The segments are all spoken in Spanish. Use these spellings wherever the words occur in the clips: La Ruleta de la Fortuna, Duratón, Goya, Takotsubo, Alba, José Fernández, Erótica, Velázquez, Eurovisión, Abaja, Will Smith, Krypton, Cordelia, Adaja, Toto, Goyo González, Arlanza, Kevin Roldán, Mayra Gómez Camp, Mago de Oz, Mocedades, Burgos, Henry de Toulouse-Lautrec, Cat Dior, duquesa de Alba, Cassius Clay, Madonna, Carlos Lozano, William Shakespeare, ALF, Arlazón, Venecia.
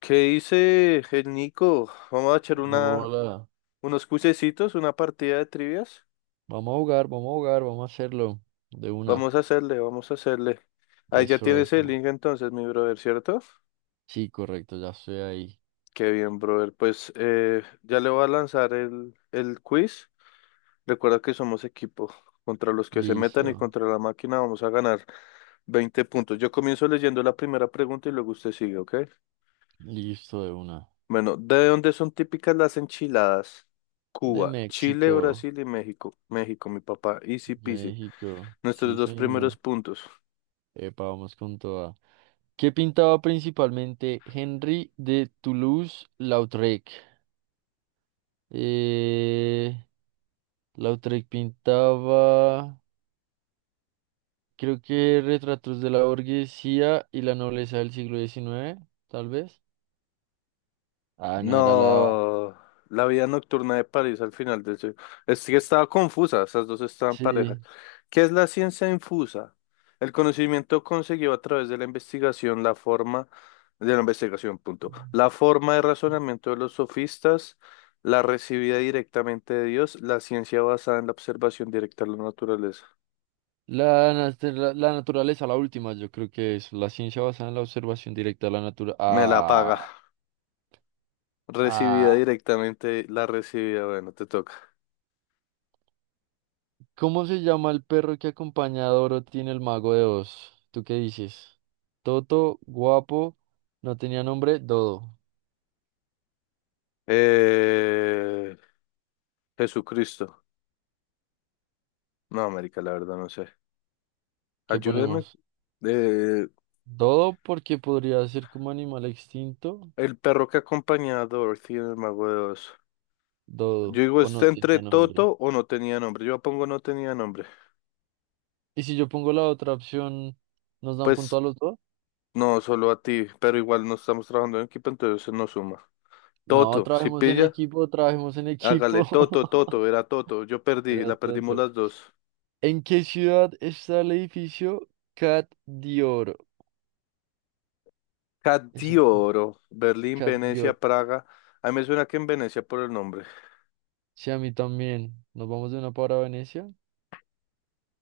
¿Qué dice el Nico? Vamos a echar Hola, unos cuisecitos, una partida de trivias. vamos a jugar, vamos a jugar, vamos a hacerlo de una. Vamos a hacerle, vamos a hacerle. Ahí ya Eso, tienes el eso. link entonces, mi brother, ¿cierto? Sí, correcto, ya estoy ahí. Qué bien, brother. Pues ya le voy a lanzar el quiz. Recuerda que somos equipo. Contra los que se metan y Listo, contra la máquina vamos a ganar 20 puntos. Yo comienzo leyendo la primera pregunta y luego usted sigue, ¿ok? listo de una. Bueno, ¿de dónde son típicas las enchiladas? De Cuba, Chile, México, Brasil y México. México, mi papá. Easy peasy. México, Nuestros sí dos señor. primeros puntos. Epa, vamos con toda. ¿Qué pintaba principalmente Henry de Toulouse-Lautrec? Eh, Lautrec pintaba, creo que retratos de la burguesía y la nobleza del siglo XIX, tal vez. Ah, no era la. No, la vida nocturna de París al final del siglo. Es que estaba confusa, esas dos estaban parejas. Sí. ¿Qué es la ciencia infusa? El conocimiento conseguido a través de la investigación, la forma de la investigación, punto. La forma de razonamiento de los sofistas, la recibida directamente de Dios, la ciencia basada en la observación directa de la naturaleza. La naturaleza, la última, yo creo que es la ciencia basada en la observación directa de la naturaleza. Me la Ah, paga. ah. Recibida directamente, la recibida, bueno, te toca. ¿Cómo se llama el perro que acompaña a Dorothy en el Mago de Oz? ¿Tú qué dices? Toto, guapo, no tenía nombre, Dodo. Eh, Jesucristo. No, América, la verdad, no sé. ¿Qué Ayúdeme. ponemos? Eh, Dodo porque podría ser como animal extinto. el perro que acompañaba a Dorothy en el Mago de Oz. Yo Dodo, digo, o ¿está no entre tenía nombre. Toto o no tenía nombre? Yo pongo no tenía nombre. Y si yo pongo la otra opción, ¿nos dan punto Pues a los dos? no, solo a ti, pero igual no estamos trabajando en equipo, entonces se nos suma. No, Toto, si trabajemos en pilla, equipo, trabajemos en hágale. equipo. Toto, Toto, era Toto. Yo perdí, Era la perdimos tonto. las dos. ¿En qué ciudad está el edificio Cat Dior? Eso es Oro Berlín, Cat Venecia, Dior. Praga. A mí me suena que en Venecia por el nombre. Sí, a mí también. Nos vamos de una para Venecia.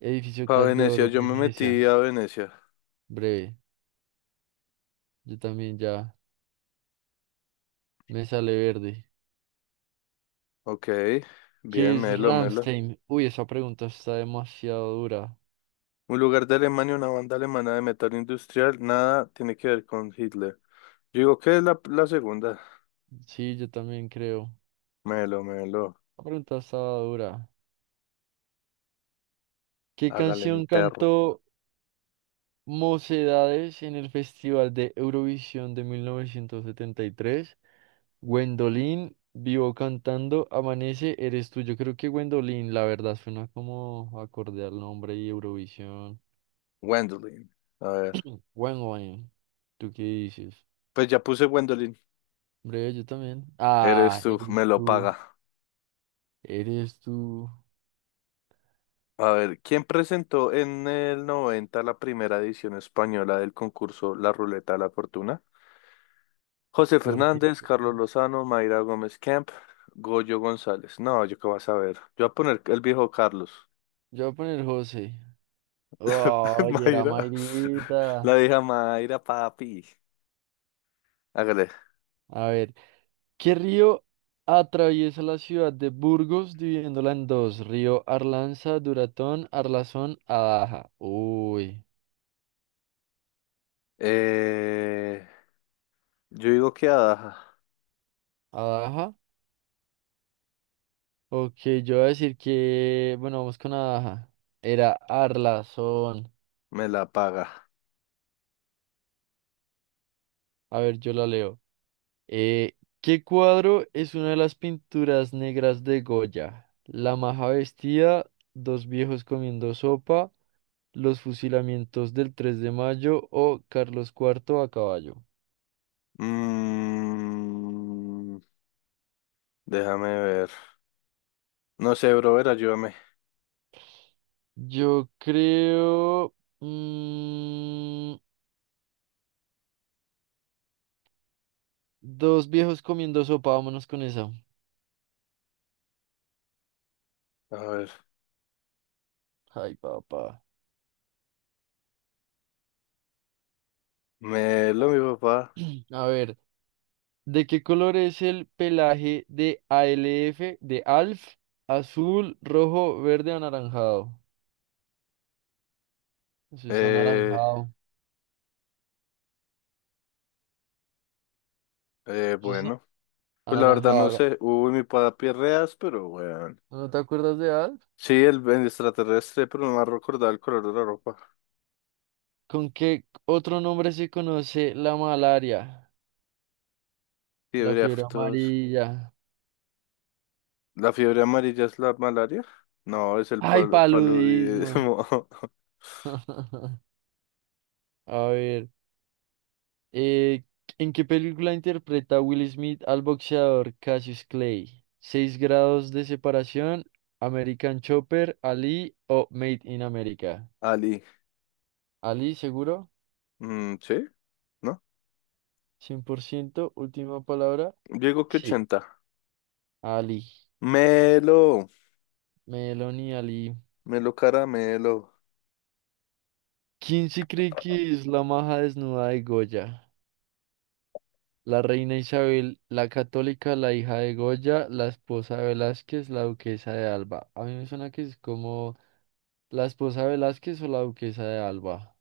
Edificio A Cat de Venecia, Oro, yo me Venecia. metí a Venecia. Breve. Yo también ya me sale verde. Ok, ¿Qué bien, es Melo, Melo. Ramstein? Uy, esa pregunta está demasiado dura. Un lugar de Alemania, una banda alemana de metal industrial, nada tiene que ver con Hitler. Yo digo que es la segunda. Sí, yo también creo. Melo, Melo, La pregunta estaba dura. ¿Qué hágale mi canción perro. cantó Mocedades en el Festival de Eurovisión de 1973? Gwendolyn, vivo cantando, amanece, eres tú. Yo creo que Gwendolyn, la verdad, suena como acorde al nombre y Eurovisión. Wendelin. A ver. Gwendolyn, ¿tú qué dices? Pues ya puse Gwendolyn. Hombre, yo también. Eres Ah, tú, me lo paga. eres tú, A ver, ¿quién presentó en el 90 la primera edición española del concurso La Ruleta de la Fortuna? José Jorge. Fernández, Carlos Lozano, Mayra Gómez Camp, Goyo González. No, yo qué vas a ver. Yo voy a poner el viejo Carlos. Yo voy a poner José. Ay, era Mayra. La Mayrita. vieja Mayra, papi. Hágale. A ver, ¿qué río atraviesa la ciudad de Burgos dividiéndola en dos? Río Arlanza, Duratón, Arlazón, Adaja. Uy. Eh, yo digo que Adaja Abaja. Ok, yo voy a decir que, bueno, vamos con Abaja. Era Arlazón. me la paga. A ver, yo la leo. Eh, ¿Qué cuadro es una de las pinturas negras de Goya? La maja vestida, dos viejos comiendo sopa, los fusilamientos del 3 de mayo o Carlos IV a caballo. Mm, Déjame ver. No sé, brother, ayúdame. Yo creo... mm, dos viejos comiendo sopa, vámonos con esa. A ver, Ay, papá. me lo mi papá. A ver. ¿De qué color es el pelaje de ALF de ALF? Azul, rojo, verde, anaranjado. Eso es Eh, anaranjado. Eso es bueno, pues la verdad no anaranjado. sé. Uy, mi papi es reas, pero bueno. ¿No te acuerdas de ALF? Sí, el extraterrestre, pero no me ha recordado el color de la ropa. ¿Con qué otro nombre se conoce la malaria? La Fiebre fiebre aftosa. amarilla. ¿La fiebre amarilla es la malaria? No, es el ¡Ay, paludismo! paludismo. A ver. Eh, ¿En qué película interpreta Will Smith al boxeador Cassius Clay? ¿Seis grados de separación? ¿American Chopper? ¿Ali o Made in America? Ali. ¿Ali seguro? Mm, ¿sí? ¿No? 100%, ¿última palabra? Digo que Sí, 80 Ali. Melo, Meloni Ali. melo caramelo. ¿Quién se cree que es la maja desnuda de Goya? La reina Isabel, la católica, la hija de Goya, la esposa de Velázquez, la duquesa de Alba. A mí me suena que es como... La esposa de Velázquez o la duquesa de Alba.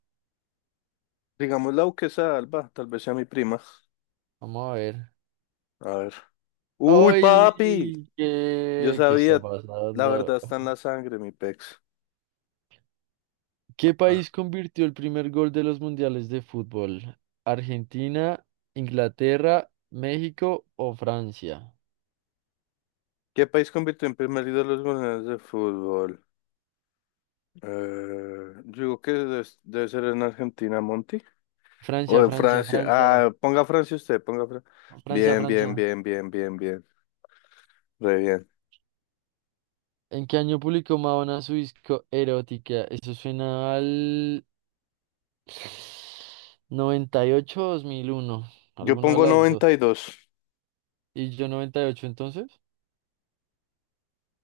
Digamos la duquesa de Alba, tal vez sea mi prima. Vamos a ver. A ver. Uy, papi. ¡Ay! Yo ¿Qué está sabía, la verdad pasando? está en la sangre, mi pex. ¿Qué Ah, país convirtió el primer gol de los mundiales de fútbol? ¿Argentina, Inglaterra, México o Francia? ¿qué país convirtió en primer líder los goleadores de fútbol? Yo digo que debe ser en Argentina, Monty. O Francia, en Francia, Francia. Francia. Ah, ponga Francia usted, ponga Francia. Francia, Bien, Francia. bien, bien, bien, bien, bien. Re bien. ¿En qué año publicó Madonna su disco Erótica? Eso suena al 98 o 2001. Yo ¿Alguna de pongo las dos? 92. ¿Y yo 98 entonces?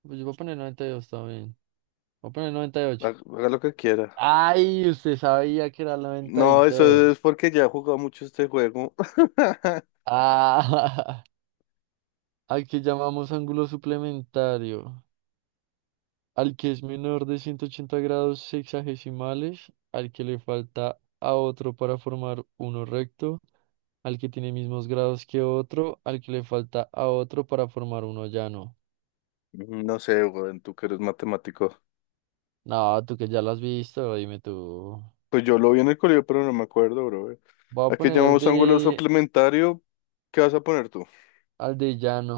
Pues yo voy a poner 92 también. Voy a poner 98. Ha- Haga lo que quiera. ¡Ay! Usted sabía que era el noventa y No, dos eso es porque ya he jugado mucho este juego. ¡Ah! Al que llamamos ángulo suplementario. Al que es menor de 180 grados sexagesimales. Al que le falta a otro para formar uno recto. Al que tiene mismos grados que otro. Al que le falta a otro para formar uno llano. No sé, güey, tú que eres matemático. No, tú que ya lo has visto, dime tú. Pues yo lo vi en el colegio, pero no me acuerdo, bro. Voy a ¿A qué poner al llamamos ángulo de, suplementario? ¿Qué vas a poner tú? al de llano.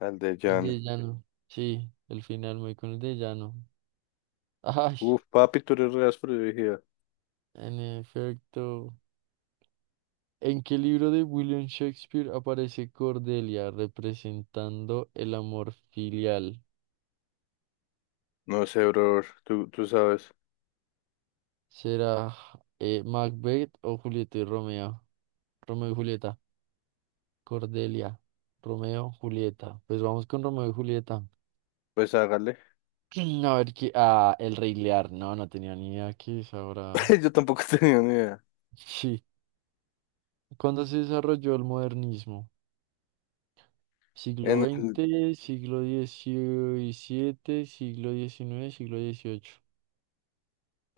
Al de El Jan. de llano. Sí, el final muy con el de llano. Ay, Uf, papi, tú eres re áspero, yo dije. en efecto. ¿En qué libro de William Shakespeare aparece Cordelia representando el amor filial? No sé, bro, tú sabes. ¿Será Macbeth o Julieta y Romeo? Romeo y Julieta. Cordelia. Romeo, Julieta. Pues vamos con Romeo y Julieta. Pues hágale. A ver qué. Ah, el Rey Lear. No, no tenía ni idea que es ahora. Yo tampoco tenía ni idea. Sí. ¿Cuándo se desarrolló el modernismo? Siglo En el, veinte siglo XVII, siglo XIX siglo XVIII.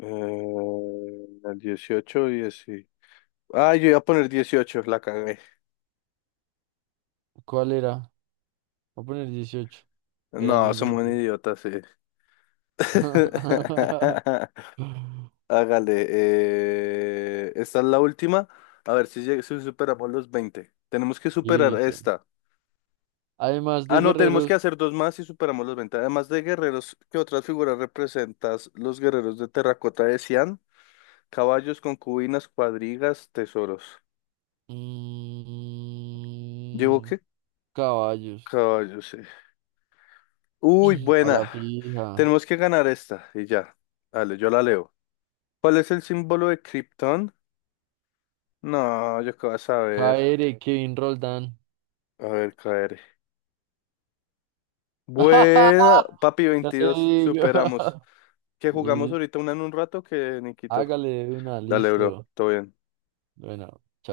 eh, en el 18, 10. Y- ah, yo iba a poner 18, la cagué. ¿Cuál era? Voy a poner XVIII. Era en No, el somos un XX. idiota, sí. Hágale, esta es la última. A ver si, si superamos los 20. Tenemos que superar Listo. esta. Además Ah, de no, tenemos que guerreros, hacer dos más y superamos los 20. Además de guerreros, ¿qué otras figuras representas los guerreros de terracota de Xi'an? Caballos, concubinas, cuadrigas, tesoros. ¿Llevo mm, qué? caballos. Caballos, sí. Uy, A la buena. fija. Tenemos que ganar esta y ya. Dale, yo la leo. ¿Cuál es el símbolo de Krypton? No, yo qué vas a ver. Jaere, Kevin Roldán. A ver, KR. Buena, papi Ya te 22, digo. superamos. Que jugamos Y ahorita una en un rato que Nikito. hágale de una, Dale, bro, listo. todo bien. Bueno.